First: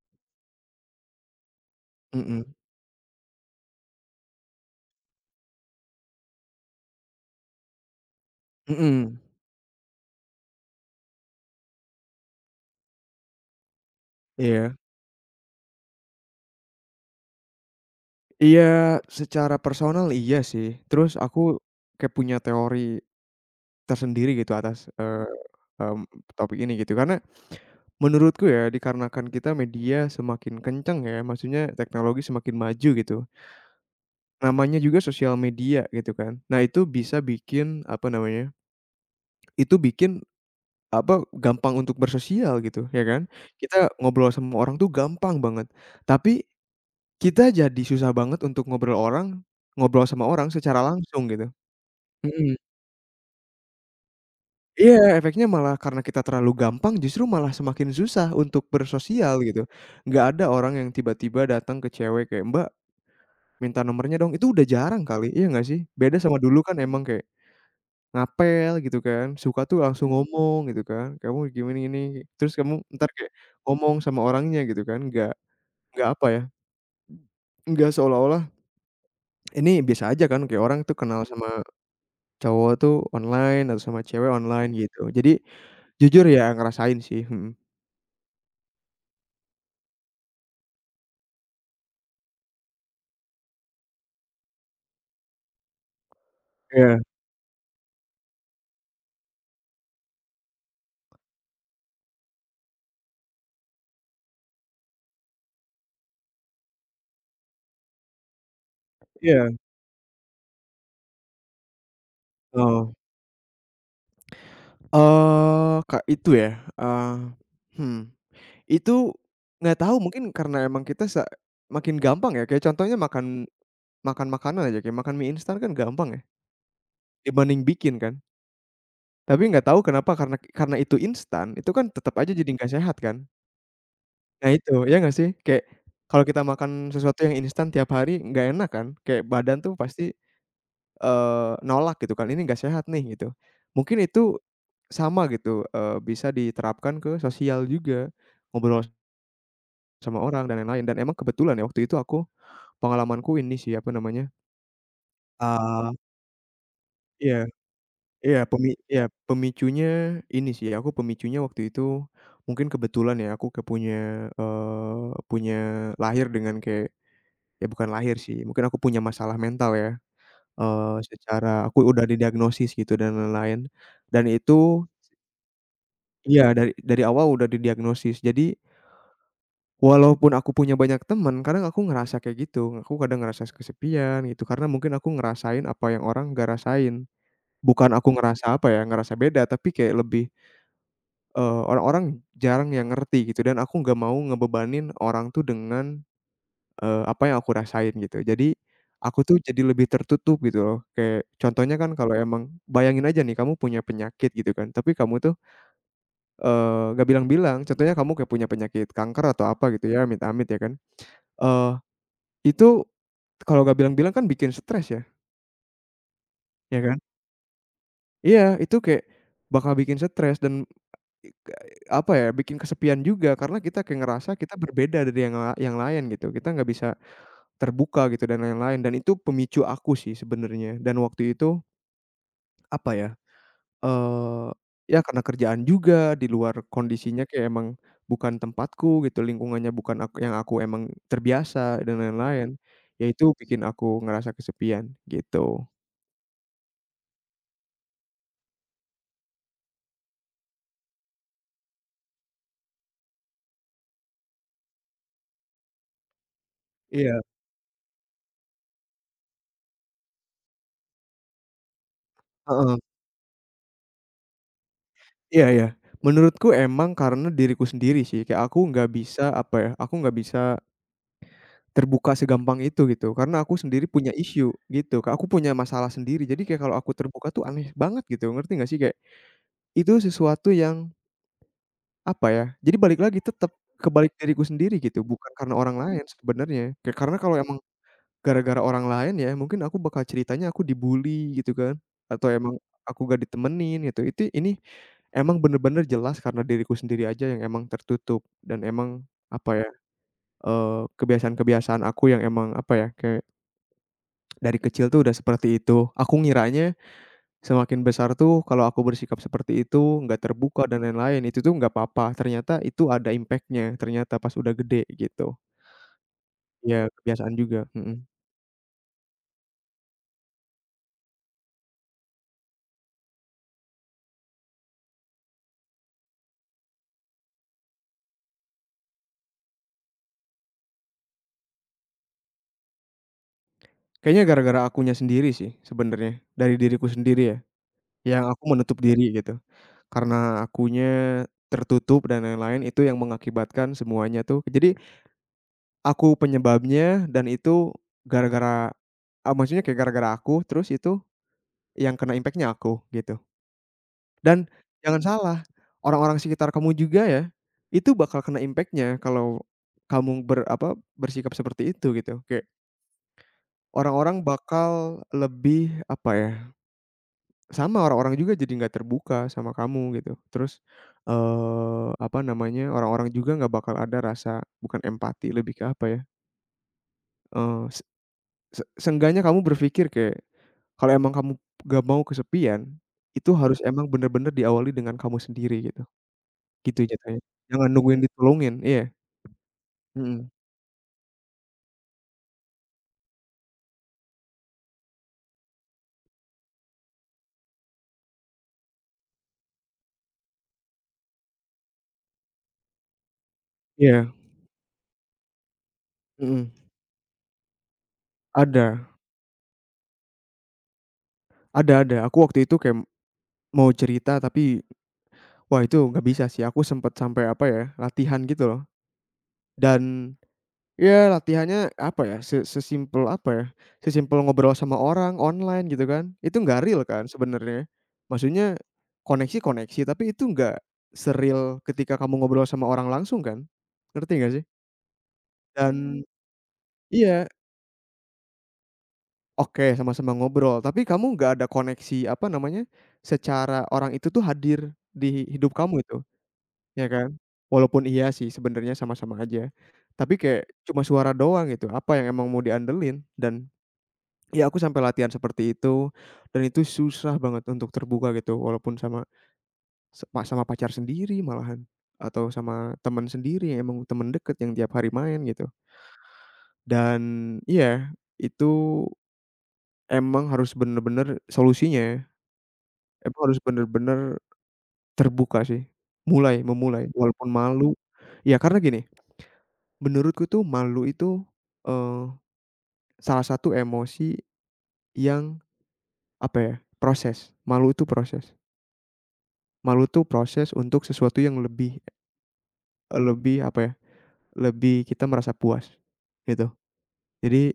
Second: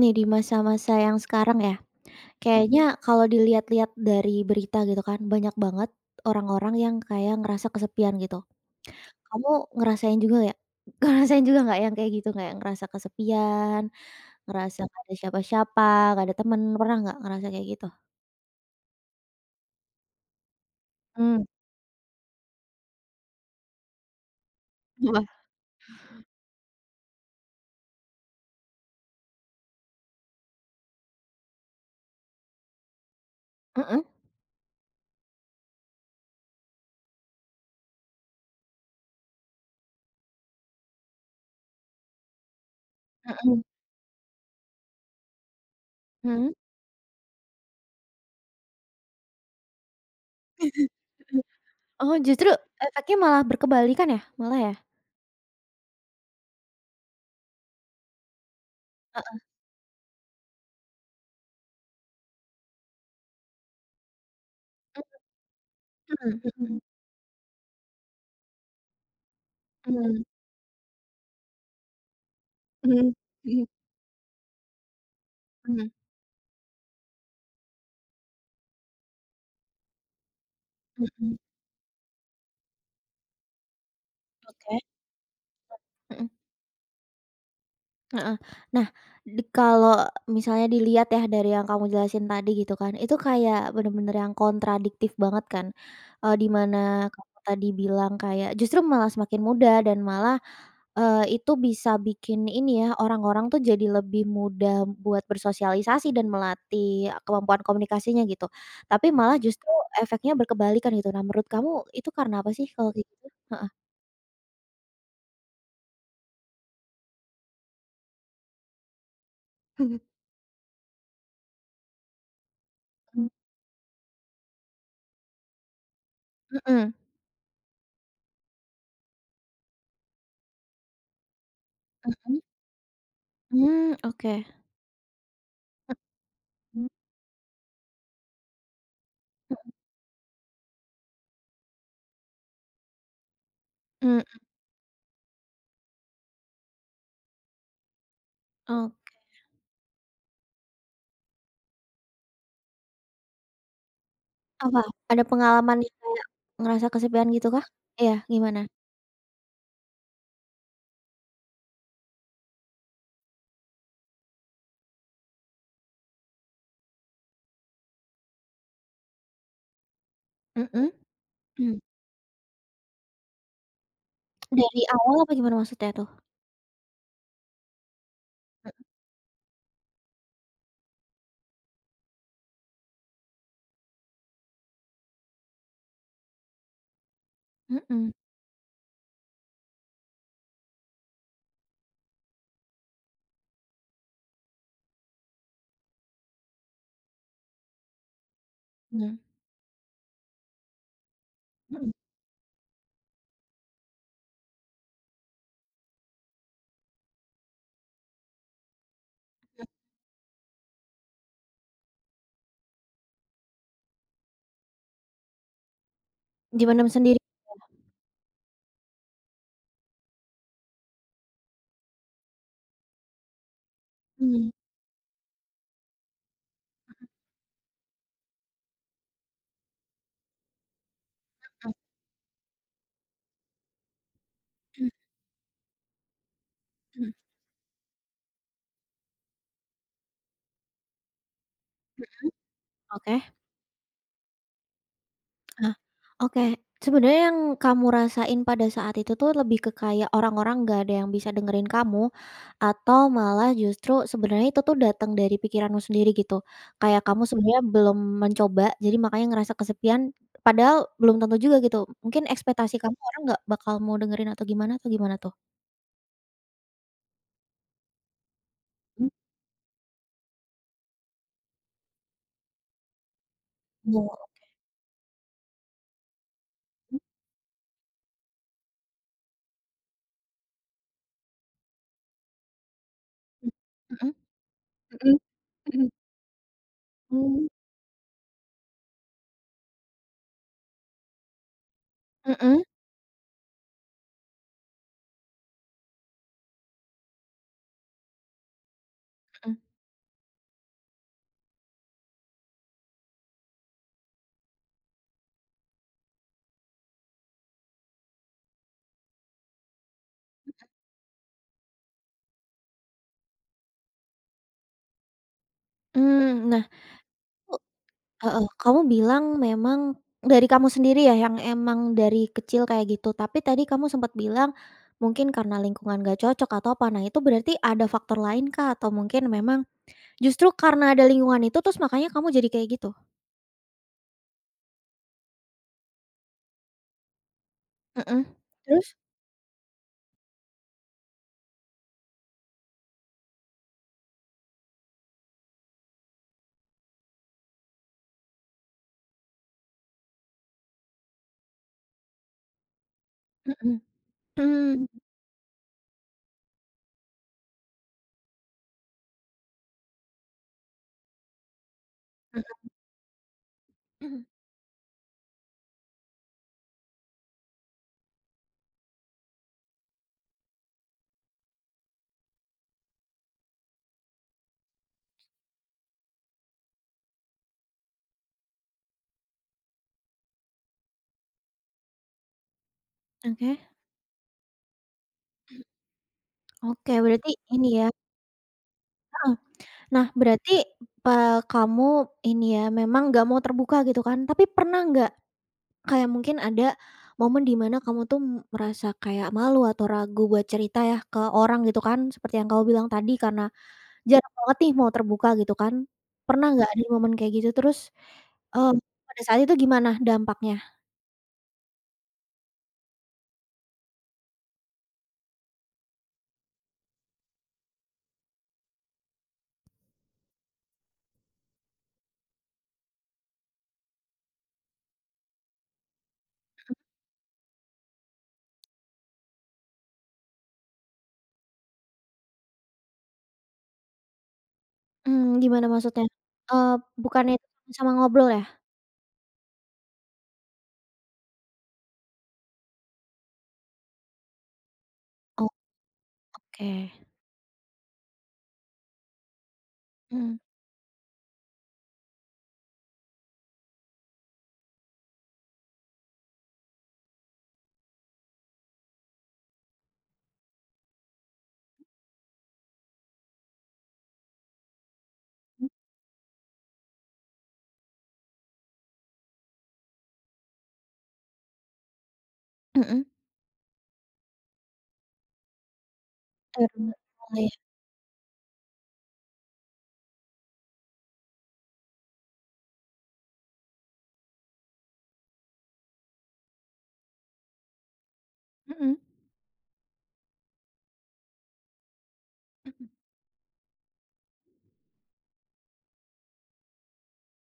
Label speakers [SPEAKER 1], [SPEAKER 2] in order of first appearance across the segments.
[SPEAKER 1] Nih di masa-masa yang sekarang ya,
[SPEAKER 2] Mhm
[SPEAKER 1] kayaknya kalau dilihat-lihat dari berita gitu kan, banyak banget orang-orang yang kayak ngerasa kesepian gitu.
[SPEAKER 2] mhm,
[SPEAKER 1] Kamu ngerasain juga ya? Ngerasain juga nggak yang kayak gitu, kayak ngerasa kesepian,
[SPEAKER 2] iya
[SPEAKER 1] ngerasa nggak ada siapa-siapa, nggak ada temen, pernah nggak ngerasa kayak gitu?
[SPEAKER 2] iya, secara personal iya sih, terus aku
[SPEAKER 1] Mmm,
[SPEAKER 2] kayak punya teori tersendiri gitu atas,
[SPEAKER 1] wah.
[SPEAKER 2] mmm, topik ini gitu karena menurutku ya dikarenakan kita media semakin kencang ya maksudnya teknologi semakin maju gitu,
[SPEAKER 1] Mhm
[SPEAKER 2] namanya juga sosial media gitu kan. Nah itu bisa bikin apa namanya, itu bikin apa, gampang untuk bersosial gitu ya kan,
[SPEAKER 1] Mhm.
[SPEAKER 2] kita ngobrol sama orang tuh gampang banget
[SPEAKER 1] mhm
[SPEAKER 2] tapi
[SPEAKER 1] mhm.
[SPEAKER 2] kita jadi susah banget untuk ngobrol sama orang secara langsung
[SPEAKER 1] Mhm.
[SPEAKER 2] gitu.
[SPEAKER 1] Oh,
[SPEAKER 2] Mhm.
[SPEAKER 1] efeknya malah berkebalikan ya, malah ya?
[SPEAKER 2] Iya, efeknya malah karena kita terlalu gampang justru malah semakin susah untuk
[SPEAKER 1] Heeh.
[SPEAKER 2] bersosial gitu. Nggak ada orang yang tiba-tiba datang ke cewek kayak, "Mbak, minta nomornya dong." Itu udah jarang kali, iya nggak sih? Beda
[SPEAKER 1] Mhm
[SPEAKER 2] sama dulu
[SPEAKER 1] mhm
[SPEAKER 2] kan emang kayak ngapel gitu kan, suka tuh
[SPEAKER 1] Mhm
[SPEAKER 2] langsung
[SPEAKER 1] mhm.
[SPEAKER 2] ngomong gitu kan, "Kamu gimana ini, terus kamu entar
[SPEAKER 1] mhm
[SPEAKER 2] kayak
[SPEAKER 1] mhm
[SPEAKER 2] ngomong sama orangnya gitu kan,
[SPEAKER 1] mhm mhm.
[SPEAKER 2] nggak apa ya, nggak seolah-olah ini biasa aja kan kayak orang tuh
[SPEAKER 1] Mhm
[SPEAKER 2] kenal
[SPEAKER 1] mhm.
[SPEAKER 2] sama cowok tuh online atau sama cewek online
[SPEAKER 1] Oke.
[SPEAKER 2] gitu. Jadi jujur
[SPEAKER 1] Mhm.
[SPEAKER 2] ya ngerasain sih, mhm.
[SPEAKER 1] Heeh. Nah, kalau misalnya dilihat ya dari yang kamu jelasin tadi gitu kan, itu kayak bener-bener yang kontradiktif banget kan, di
[SPEAKER 2] Iya
[SPEAKER 1] mana kamu tadi bilang kayak justru malah semakin muda dan malah, itu bisa bikin ini ya, orang-orang tuh jadi lebih mudah buat bersosialisasi dan melatih kemampuan komunikasinya gitu. Tapi malah
[SPEAKER 2] iya,
[SPEAKER 1] justru efeknya berkebalikan gitu. Nah, menurut kamu itu karena apa sih
[SPEAKER 2] heeh.
[SPEAKER 1] kalau kayak gitu? Heeh.
[SPEAKER 2] Kak, itu ya, eee, hmm, itu nggak tahu mungkin karena emang kita se makin gampang ya, kayak contohnya
[SPEAKER 1] Mhm,
[SPEAKER 2] makan makan makanan aja, kayak makan mie instan kan gampang ya,
[SPEAKER 1] mhm,
[SPEAKER 2] dibanding bikin kan. Tapi nggak tahu kenapa karena itu instan, itu kan tetap aja
[SPEAKER 1] mhm.
[SPEAKER 2] jadi nggak sehat kan.
[SPEAKER 1] Mmm, oke.
[SPEAKER 2] Nah itu, ya nggak sih? Kayak kalau kita
[SPEAKER 1] Mhm.
[SPEAKER 2] makan sesuatu yang instan tiap hari nggak enak kan, kayak badan tuh pasti nolak gitu kan, "Ini nggak sehat nih," gitu. Mungkin
[SPEAKER 1] Mmm,
[SPEAKER 2] itu sama gitu, bisa diterapkan ke sosial juga, ngobrol
[SPEAKER 1] oke.
[SPEAKER 2] sama orang dan lain-lain dan emang kebetulan ya waktu itu aku pengalamanku ini sih, apa namanya,
[SPEAKER 1] Apa? Ada pengalaman
[SPEAKER 2] ah.
[SPEAKER 1] yang kayak ngerasa kesepian
[SPEAKER 2] iya
[SPEAKER 1] gitu kah? Iya,
[SPEAKER 2] iya
[SPEAKER 1] gimana?
[SPEAKER 2] pemi iya Pemicunya ini sih, aku pemicunya waktu itu mungkin kebetulan ya aku ke punya, eee, punya lahir dengan kayak ya bukan lahir sih, mungkin aku punya masalah mental ya,
[SPEAKER 1] Mhm,
[SPEAKER 2] secara
[SPEAKER 1] mmm.
[SPEAKER 2] aku udah didiagnosis gitu dan lain-lain dan itu
[SPEAKER 1] Dari awal apa gimana maksudnya tuh?
[SPEAKER 2] iya, dari awal udah didiagnosis. Jadi, walaupun aku punya banyak teman, kadang aku ngerasa kayak gitu. Aku kadang ngerasa kesepian gitu, karena mungkin aku ngerasain apa yang orang nggak rasain. Bukan
[SPEAKER 1] Mhm,
[SPEAKER 2] aku ngerasa apa ya, ngerasa beda, tapi kayak lebih, orang-orang jarang yang ngerti gitu dan aku nggak mau ngebebanin orang tuh dengan, apa yang aku rasain gitu. Jadi,
[SPEAKER 1] mmm,
[SPEAKER 2] aku tuh jadi lebih tertutup gitu loh. Kayak contohnya
[SPEAKER 1] mhm.
[SPEAKER 2] kan kalau emang bayangin aja nih kamu punya penyakit gitu kan, tapi kamu tuh nggak bilang-bilang, contohnya kamu kayak punya penyakit kanker atau apa gitu ya, amit-amit ya kan, eee, itu kalau nggak bilang-bilang kan bikin stres ya, ya
[SPEAKER 1] Dipendam
[SPEAKER 2] kan?
[SPEAKER 1] sendiri?
[SPEAKER 2] Iya, itu kayak bakal bikin stres dan, apa ya, bikin kesepian juga karena kita kayak ngerasa
[SPEAKER 1] Mmm,
[SPEAKER 2] kita berbeda dari yang lain gitu, kita nggak bisa terbuka gitu dan lain-lain dan itu pemicu aku sih sebenarnya dan waktu itu,
[SPEAKER 1] mhm
[SPEAKER 2] apa ya, Eee,
[SPEAKER 1] mhm
[SPEAKER 2] ya karena kerjaan juga, di luar
[SPEAKER 1] mhm,
[SPEAKER 2] kondisinya kayak emang bukan tempatku gitu, lingkungannya bukan aku yang aku emang terbiasa dan lain-lain, ya
[SPEAKER 1] oke.
[SPEAKER 2] itu bikin aku ngerasa kesepian, gitu.
[SPEAKER 1] Ah, oke. Sebenarnya yang kamu rasain pada saat itu tuh lebih ke kayak orang-orang nggak ada yang bisa dengerin kamu, atau malah justru sebenarnya itu tuh datang dari pikiranmu sendiri gitu? Kayak
[SPEAKER 2] Iya,
[SPEAKER 1] kamu sebenarnya belum mencoba, jadi makanya ngerasa kesepian, padahal belum tentu juga gitu. Mungkin ekspektasi
[SPEAKER 2] heeh,
[SPEAKER 1] kamu orang nggak bakal mau dengerin atau gimana tuh?
[SPEAKER 2] iya iya. Menurutku emang karena diriku sendiri sih, kayak aku nggak
[SPEAKER 1] Mmm,
[SPEAKER 2] bisa, apa ya, aku nggak bisa terbuka segampang itu gitu, karena aku sendiri punya
[SPEAKER 1] wow,
[SPEAKER 2] issue gitu, Kak, aku punya masalah sendiri, jadi kayak kalau aku
[SPEAKER 1] mhm,
[SPEAKER 2] terbuka tuh aneh banget gitu, ngerti nggak sih? Kayak, itu sesuatu yang apa ya, jadi balik lagi tetep, ke
[SPEAKER 1] mhm.
[SPEAKER 2] balik diriku sendiri gitu,
[SPEAKER 1] Mhm
[SPEAKER 2] bukan karena orang
[SPEAKER 1] mhm.
[SPEAKER 2] lain sebenarnya. Kayak karena kalau
[SPEAKER 1] Mmm,
[SPEAKER 2] emang gara-gara orang lain ya, mungkin aku bakal ceritanya aku di gitu kan, atau emang
[SPEAKER 1] mhm
[SPEAKER 2] aku gak ditemenin gitu. Itu ini emang bener-bener jelas karena diriku sendiri aja yang emang tertutup dan emang apa
[SPEAKER 1] mhm.
[SPEAKER 2] ya, kebiasaan-kebiasaan aku yang emang apa ya, kayak dari kecil tuh udah seperti itu. Aku ngiranya semakin besar tuh kalau aku bersikap seperti itu, nggak terbuka dan lain-lain, itu tuh nggak apa-apa ternyata itu ada impact-nya, ternyata pas udah gede gitu.
[SPEAKER 1] Mmm, nah.
[SPEAKER 2] Ya kebiasaan juga, mhm.
[SPEAKER 1] Heeh, kamu bilang memang dari kamu sendiri ya yang emang dari kecil kayak gitu, tapi tadi kamu sempat bilang mungkin karena lingkungan gak cocok atau apa. Nah, itu berarti ada faktor lain kah? Atau mungkin memang justru karena ada lingkungan itu terus makanya kamu jadi kayak gitu?
[SPEAKER 2] Kayaknya gara-gara akunya sendiri sih sebenarnya, dari diriku sendiri ya, yang
[SPEAKER 1] Mhm.
[SPEAKER 2] aku menutup
[SPEAKER 1] Terus?
[SPEAKER 2] diri gitu. Karena akunya tertutup dan lain-lain, itu yang mengakibatkan semuanya tuh jadi aku penyebabnya dan itu gara-gara, maksudnya kayak gara-gara aku, terus itu yang kena impact-nya aku gitu.
[SPEAKER 1] Mhm,
[SPEAKER 2] Dan
[SPEAKER 1] mmm.
[SPEAKER 2] jangan salah, orang-orang sekitar kamu juga ya, itu bakal kena impact-nya kalau bersikap seperti itu gitu.
[SPEAKER 1] Mhm
[SPEAKER 2] Kayak
[SPEAKER 1] mhm.
[SPEAKER 2] orang-orang bakal lebih apa ya, sama orang-orang juga jadi nggak terbuka sama kamu gitu. Terus, apa namanya, orang-orang juga nggak bakal ada rasa bukan empati, lebih ke apa ya, eee, se se seenggaknya kamu berpikir kayak kalau emang kamu nggak mau kesepian, itu
[SPEAKER 1] Mhm,
[SPEAKER 2] harus emang bener-bener diawali dengan kamu sendiri gitu.
[SPEAKER 1] oke,
[SPEAKER 2] Gitu
[SPEAKER 1] oke,
[SPEAKER 2] jatuhnya,
[SPEAKER 1] berarti ini
[SPEAKER 2] jangan
[SPEAKER 1] ya.
[SPEAKER 2] nungguin ditolongin, iya,
[SPEAKER 1] Heeh. Nah
[SPEAKER 2] mhm,
[SPEAKER 1] berarti, kamu ini ya memang gak mau terbuka gitu kan, tapi pernah nggak, kayak mungkin ada momen di mana kamu tuh merasa kayak malu atau ragu buat cerita ya ke orang gitu kan, seperti yang kamu bilang tadi karena
[SPEAKER 2] iya,
[SPEAKER 1] jarang banget nih mau terbuka gitu kan. Pernah
[SPEAKER 2] mhm,
[SPEAKER 1] nggak ada momen kayak gitu? Terus,
[SPEAKER 2] ada
[SPEAKER 1] eee, pada saat itu gimana dampaknya?
[SPEAKER 2] ada, aku waktu itu kayak mau cerita tapi, wah itu nggak bisa sih, aku sempet sampai apa ya, latihan gitu loh, dan ya latihannya apa ya, sesimpel apa ya, sesimpel ngobrol sama orang online gitu kan, itu nggak real kan sebenarnya. Maksudnya koneksi-koneksi, tapi itu nggak se-real ketika kamu ngobrol sama orang langsung kan, ngerti nggak sih?
[SPEAKER 1] Mmm, gimana maksudnya?
[SPEAKER 2] Dan
[SPEAKER 1] Eee,
[SPEAKER 2] iya.
[SPEAKER 1] bukannya itu sama ngobrol ya?
[SPEAKER 2] Oke, sama-sama ngobrol. Tapi kamu nggak ada koneksi, apa namanya, secara orang itu tuh hadir di hidup kamu itu, ya
[SPEAKER 1] Oke.
[SPEAKER 2] kan? Walaupun iya sih sebenarnya sama-sama aja, tapi
[SPEAKER 1] Mmm,
[SPEAKER 2] kayak cuma suara doang gitu, apa yang emang mau diandelin dan ya aku sampai latihan seperti itu dan itu susah banget untuk terbuka gitu walaupun sama sama pacar sendiri malahan atau sama teman sendiri yang emang teman deket yang tiap hari main gitu. Dan iya, itu emang harus bener-bener solusinya
[SPEAKER 1] mhm.
[SPEAKER 2] emang harus bener-bener terbuka sih, mulai
[SPEAKER 1] Terus,
[SPEAKER 2] memulai walaupun
[SPEAKER 1] mulai.
[SPEAKER 2] malu. Ya karena gini, menurutku tuh malu itu, eee, salah satu emosi yang apa ya, proses, malu itu proses.
[SPEAKER 1] Mhm,
[SPEAKER 2] Malu tuh proses untuk sesuatu yang lebih
[SPEAKER 1] mhm,
[SPEAKER 2] lebih apa ya, lebih kita merasa puas, gitu. Jadi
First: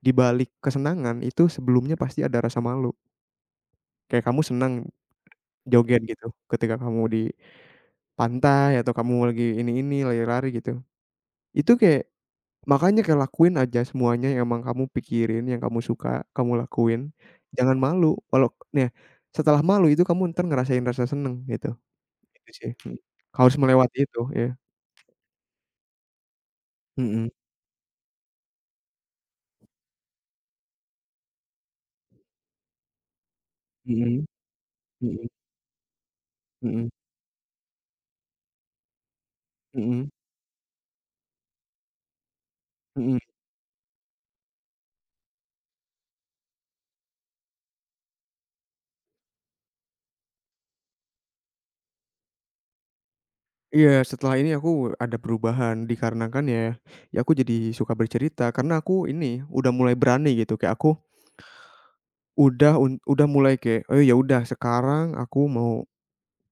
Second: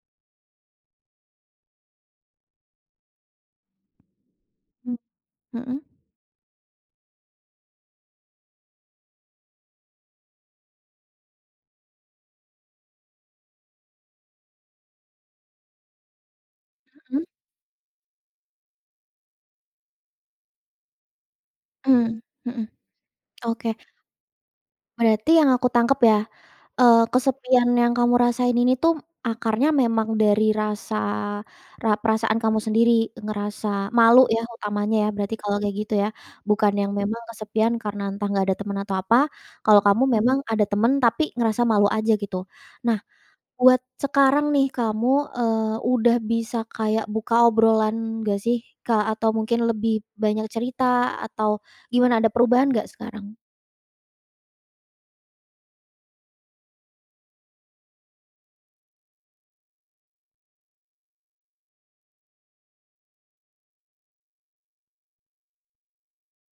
[SPEAKER 2] di balik kesenangan itu sebelumnya pasti ada rasa malu. Kayak kamu senang
[SPEAKER 1] mhm, mhm,
[SPEAKER 2] joget gitu, ketika kamu di pantai atau kamu lagi ini-ini, lari-lari gitu. Itu kayak makanya kayak lakuin aja semuanya yang emang kamu pikirin, yang kamu suka, kamu lakuin. Jangan malu, walau nih setelah malu itu kamu entar ngerasain rasa seneng gitu,
[SPEAKER 1] mhm,
[SPEAKER 2] itu
[SPEAKER 1] mhm.
[SPEAKER 2] sih, mhm. Harus
[SPEAKER 1] Oke.
[SPEAKER 2] melewati itu, iya.
[SPEAKER 1] Berarti yang aku tangkap ya, Eee,
[SPEAKER 2] Mhm
[SPEAKER 1] kesepian yang kamu rasain ini tuh akarnya memang dari rasa ra perasaan kamu sendiri, ngerasa
[SPEAKER 2] mhm
[SPEAKER 1] malu ya utamanya ya,
[SPEAKER 2] mhm
[SPEAKER 1] berarti kalau kayak gitu ya? Bukan
[SPEAKER 2] mhm
[SPEAKER 1] yang memang kesepian karena entah nggak ada teman atau apa, kalau kamu
[SPEAKER 2] mhm
[SPEAKER 1] memang ada teman tapi ngerasa malu aja gitu. Nah,
[SPEAKER 2] mhm.
[SPEAKER 1] buat sekarang nih kamu, eee, udah bisa kayak buka obrolan nggak sih, Kak? Atau mungkin lebih banyak cerita atau gimana, ada perubahan nggak sekarang?
[SPEAKER 2] Iya, setelah ini aku ada perubahan dikarenakan ya, ya aku jadi suka bercerita karena aku ini udah mulai berani gitu, kayak aku udah mulai kayak, "Oh ya udah sekarang aku mau,"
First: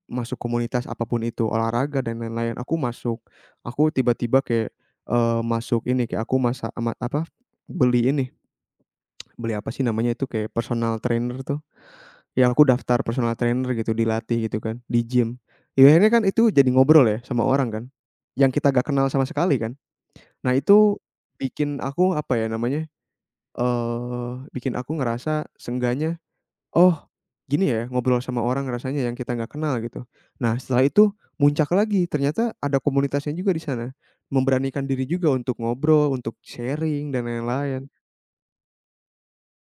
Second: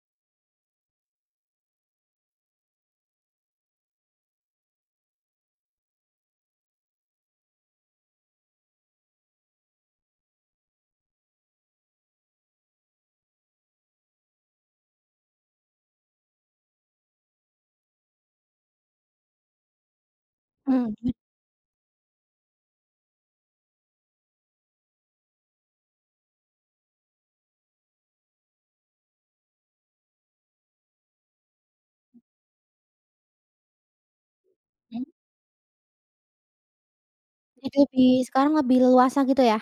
[SPEAKER 2] masuk komunitas apapun itu, olahraga dan lain-lain, aku masuk. Aku tiba-tiba kayak, masuk ini, kayak aku masa ama apa, beli ini, beli apa sih namanya itu, kayak personal trainer tuh. Ya aku daftar personal trainer gitu, dilatih gitu kan, di gym. Ya akhirnya kan itu jadi ngobrol ya sama orang kan, yang kita gak kenal sama sekali kan. Nah itu
[SPEAKER 1] Mmm,
[SPEAKER 2] bikin aku, apa ya namanya, bikin aku ngerasa seenggaknya oh, gini ya, ngobrol sama orang rasanya yang kita nggak kenal gitu. Nah, setelah itu muncak lagi, ternyata ada komunitasnya juga di sana. Memberanikan
[SPEAKER 1] mhm.
[SPEAKER 2] diri juga untuk ngobrol, untuk sharing dan
[SPEAKER 1] Jadi
[SPEAKER 2] lain-lain.
[SPEAKER 1] lebih sekarang lebih leluasa gitu ya?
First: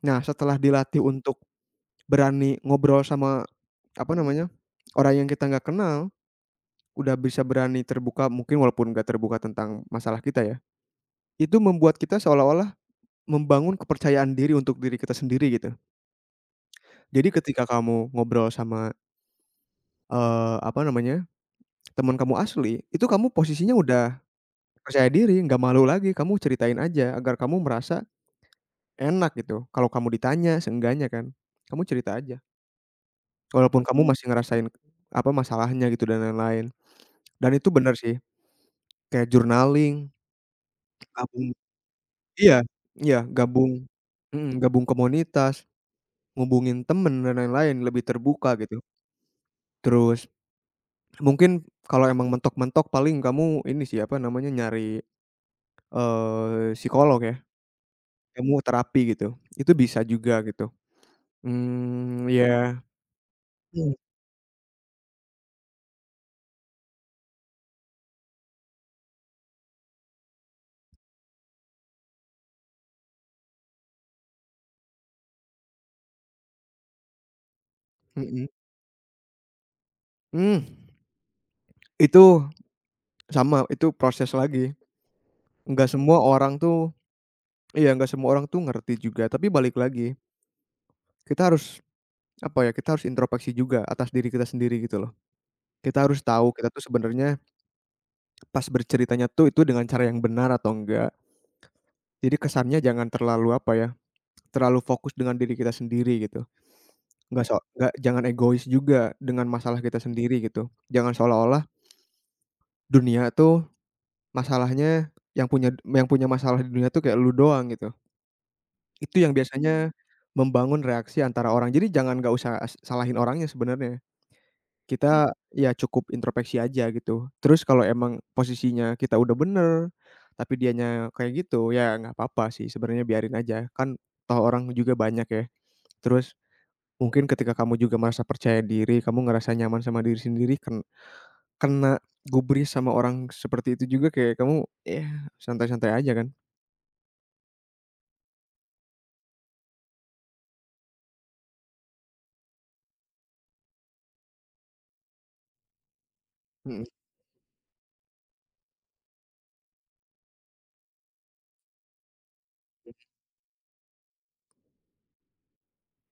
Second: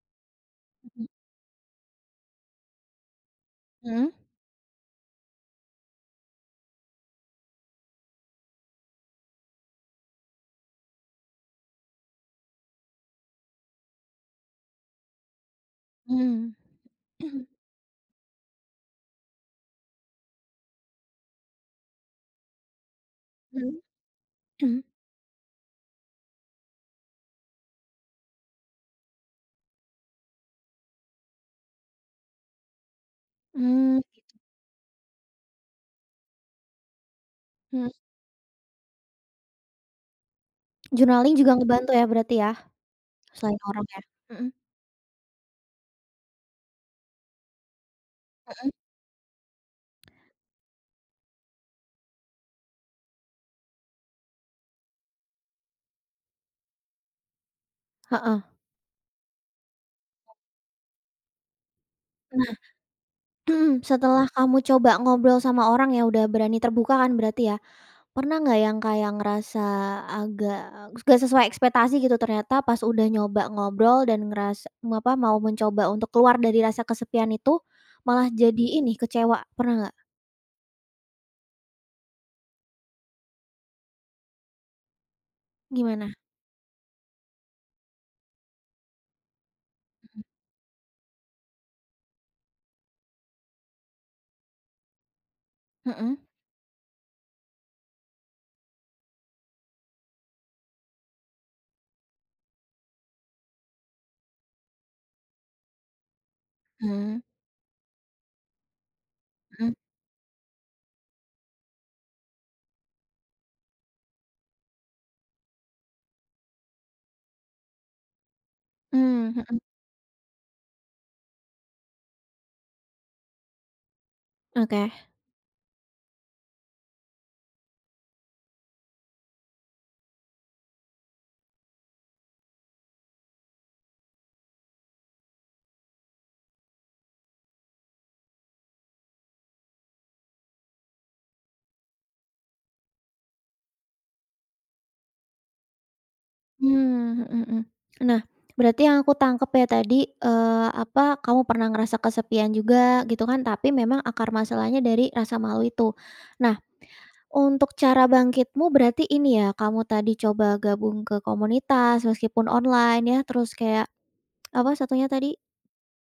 [SPEAKER 2] Nah, setelah dilatih untuk berani ngobrol sama
[SPEAKER 1] Mhm
[SPEAKER 2] apa namanya? Orang yang kita nggak kenal, udah bisa berani terbuka mungkin walaupun nggak terbuka tentang masalah kita ya. Itu membuat kita seolah-olah membangun kepercayaan diri untuk diri kita sendiri gitu.
[SPEAKER 1] mhm.
[SPEAKER 2] Jadi ketika kamu ngobrol sama, apa namanya, teman kamu asli, itu kamu
[SPEAKER 1] Mhm
[SPEAKER 2] posisinya udah
[SPEAKER 1] mhm.
[SPEAKER 2] percaya diri, nggak malu lagi, kamu ceritain aja agar kamu merasa enak gitu. Kalau kamu ditanya seenggaknya kan, kamu cerita aja. Walaupun
[SPEAKER 1] Mmm,
[SPEAKER 2] kamu, mmm, masih ngerasain, apa, masalahnya gitu dan lain-lain. Dan itu
[SPEAKER 1] mhm.
[SPEAKER 2] bener sih, kayak journaling,
[SPEAKER 1] Journaling
[SPEAKER 2] gabung
[SPEAKER 1] juga ngebantu ya berarti ya?
[SPEAKER 2] iya iya,
[SPEAKER 1] Selain
[SPEAKER 2] gabung
[SPEAKER 1] orang ya? Mhm
[SPEAKER 2] mhm, gabung komunitas, ngubungin temen dan lain-lain, lebih terbuka
[SPEAKER 1] mhm,
[SPEAKER 2] gitu. Terus mungkin kalau emang mentok-mentok paling kamu ini sih, apa namanya, nyari, psikolog ya.
[SPEAKER 1] heeh.
[SPEAKER 2] Kamu terapi gitu, itu bisa juga gitu. Mmm,
[SPEAKER 1] Nah,
[SPEAKER 2] iya,
[SPEAKER 1] mhm,
[SPEAKER 2] mmm,
[SPEAKER 1] setelah kamu coba ngobrol sama orang ya udah berani terbuka kan berarti ya, pernah nggak yang kayak ngerasa agak nggak sesuai ekspektasi gitu ternyata pas udah nyoba ngobrol dan mau mencoba untuk keluar dari rasa kesepian itu, malah
[SPEAKER 2] mhm,
[SPEAKER 1] jadi ini, kecewa, pernah nggak?
[SPEAKER 2] mmm, itu sama, itu proses lagi. Nggak
[SPEAKER 1] Gimana?
[SPEAKER 2] semua orang tuh Iya, nggak semua orang tuh ngerti juga, tapi balik lagi, kita harus, apa ya, kita harus introspeksi juga atas diri kita sendiri gitu loh. Kita
[SPEAKER 1] Mhm,
[SPEAKER 2] harus tahu kita tuh sebenarnya pas berceritanya tuh itu dengan cara yang benar atau enggak. Jadi kesannya jangan terlalu, apa ya, terlalu fokus dengan diri kita sendiri gitu.
[SPEAKER 1] mmm,
[SPEAKER 2] Nggak so nggak Jangan egois juga dengan
[SPEAKER 1] mhm,
[SPEAKER 2] masalah kita sendiri gitu. Jangan seolah-olah dunia tuh masalahnya yang punya masalah di dunia tuh kayak lu doang gitu. Itu
[SPEAKER 1] mmm,
[SPEAKER 2] yang, mmm,
[SPEAKER 1] mhm,
[SPEAKER 2] biasanya membangun reaksi antara orang. Jadi jangan nggak usah salahin orangnya sebenarnya. Mmm.
[SPEAKER 1] oke.
[SPEAKER 2] Kita ya cukup introspeksi aja gitu. Terus kalau emang posisinya kita udah bener, tapi dianya kayak gitu, ya nggak apa-apa sih sebenarnya biarin aja. Kan toh orang juga banyak ya. Terus mungkin ketika kamu juga merasa percaya diri, kamu ngerasa nyaman sama diri sendiri, kena gubris sama orang seperti itu juga kayak kamu ya santai-santai aja kan?
[SPEAKER 1] Mmm, mhm, mhm. Nah, berarti yang aku tangkep ya tadi, apa, kamu pernah ngerasa kesepian juga gitu kan, tapi memang akar masalahnya dari rasa malu itu. Nah,
[SPEAKER 2] Mhm
[SPEAKER 1] untuk cara bangkitmu berarti ini ya, kamu tadi coba gabung ke komunitas meskipun online ya, terus kayak, apa satunya tadi?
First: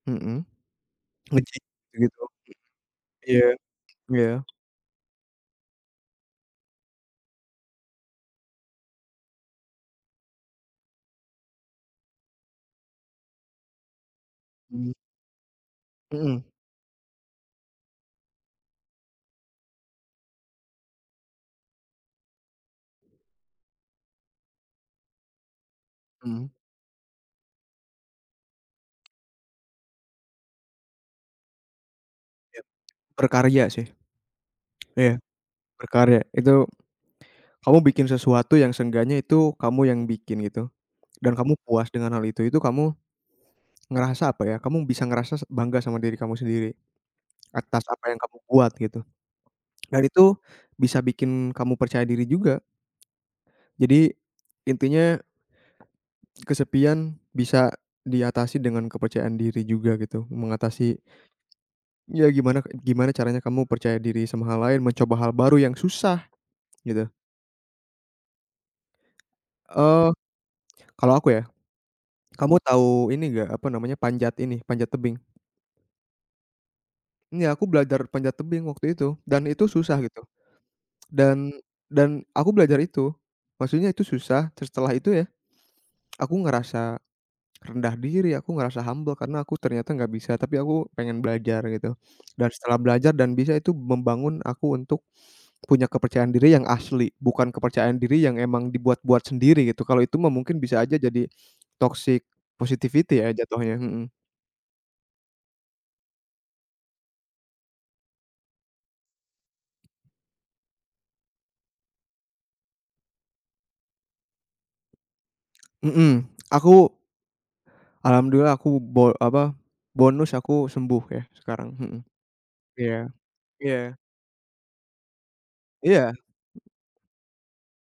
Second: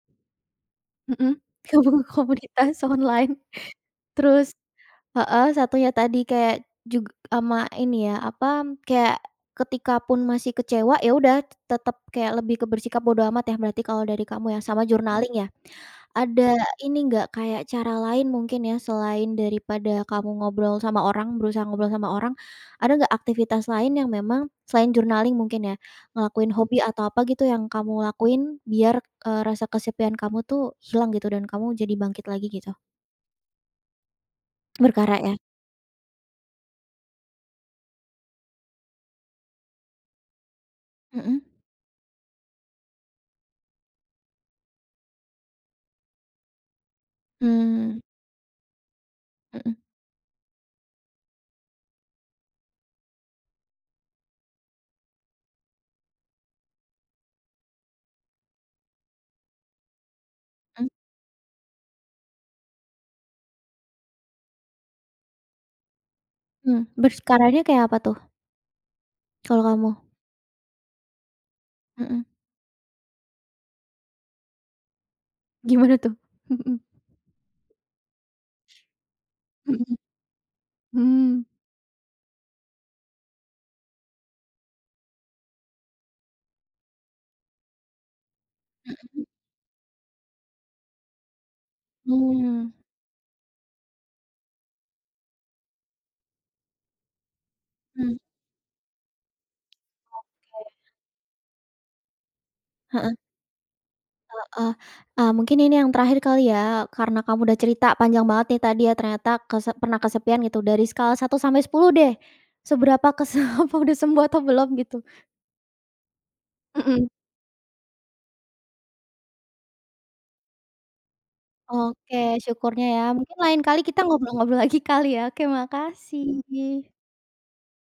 [SPEAKER 2] mhm.
[SPEAKER 1] Mhm.
[SPEAKER 2] Nge-gym
[SPEAKER 1] Gabung ke
[SPEAKER 2] gitu-gitu.
[SPEAKER 1] komunitas online,
[SPEAKER 2] Iya iya.
[SPEAKER 1] terus. Heeh, satunya tadi kayak jug sama ini ya, apa, kayak ketika pun masih kecewa, ya udah tetap kayak lebih ke bersikap bodo amat ya berarti kalau dari kamu ya, sama
[SPEAKER 2] Mhm
[SPEAKER 1] journaling ya?
[SPEAKER 2] mhm
[SPEAKER 1] Ada ini nggak kayak cara lain mungkin ya selain daripada kamu ngobrol sama orang, berusaha ngobrol sama orang, ada nggak aktivitas lain yang memang selain journaling mungkin ya,
[SPEAKER 2] mhm.
[SPEAKER 1] ngelakuin hobi atau apa gitu yang kamu lakuin biar, rasa kesepian kamu tuh hilang gitu dan kamu jadi bangkit lagi
[SPEAKER 2] Iya.
[SPEAKER 1] gitu?
[SPEAKER 2] Berkarya sih. Iya,
[SPEAKER 1] Berkarya ya?
[SPEAKER 2] berkarya. Itu kamu bikin sesuatu yang seenggaknya itu kamu yang bikin gitu dan
[SPEAKER 1] Mhm.
[SPEAKER 2] kamu puas dengan hal itu kamu ngerasa apa ya, kamu bisa ngerasa bangga sama diri kamu sendiri atas
[SPEAKER 1] Mmm,
[SPEAKER 2] apa yang kamu buat gitu
[SPEAKER 1] mhm.
[SPEAKER 2] dan itu bisa bikin kamu percaya diri juga. Jadi intinya kesepian bisa diatasi dengan kepercayaan diri juga gitu, mengatasi ya gimana gimana caranya kamu percaya diri sama hal lain, mencoba hal baru yang susah
[SPEAKER 1] Mhm,
[SPEAKER 2] gitu.
[SPEAKER 1] berkaranya kayak apa tuh kalau kamu?
[SPEAKER 2] Eee, Kalau aku ya,
[SPEAKER 1] Mhm.
[SPEAKER 2] kamu tahu ini nggak, apa namanya, panjat ini, panjat tebing?
[SPEAKER 1] Gimana tuh? Mhm.
[SPEAKER 2] Ini aku belajar panjat tebing waktu itu dan itu
[SPEAKER 1] Mhm.
[SPEAKER 2] susah gitu,
[SPEAKER 1] Mmm.
[SPEAKER 2] dan dan aku belajar itu, maksudnya itu susah, terus setelah itu ya, aku ngerasa rendah diri, aku ngerasa humble karena aku ternyata nggak bisa, tapi aku pengen belajar gitu. Dan
[SPEAKER 1] Mhm,
[SPEAKER 2] setelah belajar dan bisa itu membangun aku untuk punya kepercayaan diri yang asli, bukan kepercayaan
[SPEAKER 1] mmm, mmm,
[SPEAKER 2] diri yang emang dibuat-buat sendiri gitu. Kalau itu mah mungkin bisa
[SPEAKER 1] oke,
[SPEAKER 2] aja jadi toxic
[SPEAKER 1] heeh
[SPEAKER 2] positivity ya jatuhnya, mhm.
[SPEAKER 1] heeh. Mungkin ini yang terakhir kali ya, karena kamu udah cerita panjang banget nih tadi ya ternyata pernah kesepian gitu, dari skala 1 sampai 10 deh, seberapa kesel apa udah sembuh atau belum gitu?
[SPEAKER 2] Mhm, aku
[SPEAKER 1] Mhm.
[SPEAKER 2] alhamdulillah bonus aku sembuh ya sekarang, mhm.
[SPEAKER 1] Oke, syukurnya
[SPEAKER 2] Iya
[SPEAKER 1] ya, mungkin lain kali
[SPEAKER 2] iya
[SPEAKER 1] kita ngobrol-ngobrol lagi kali ya. Oke,
[SPEAKER 2] iya.
[SPEAKER 1] makasih.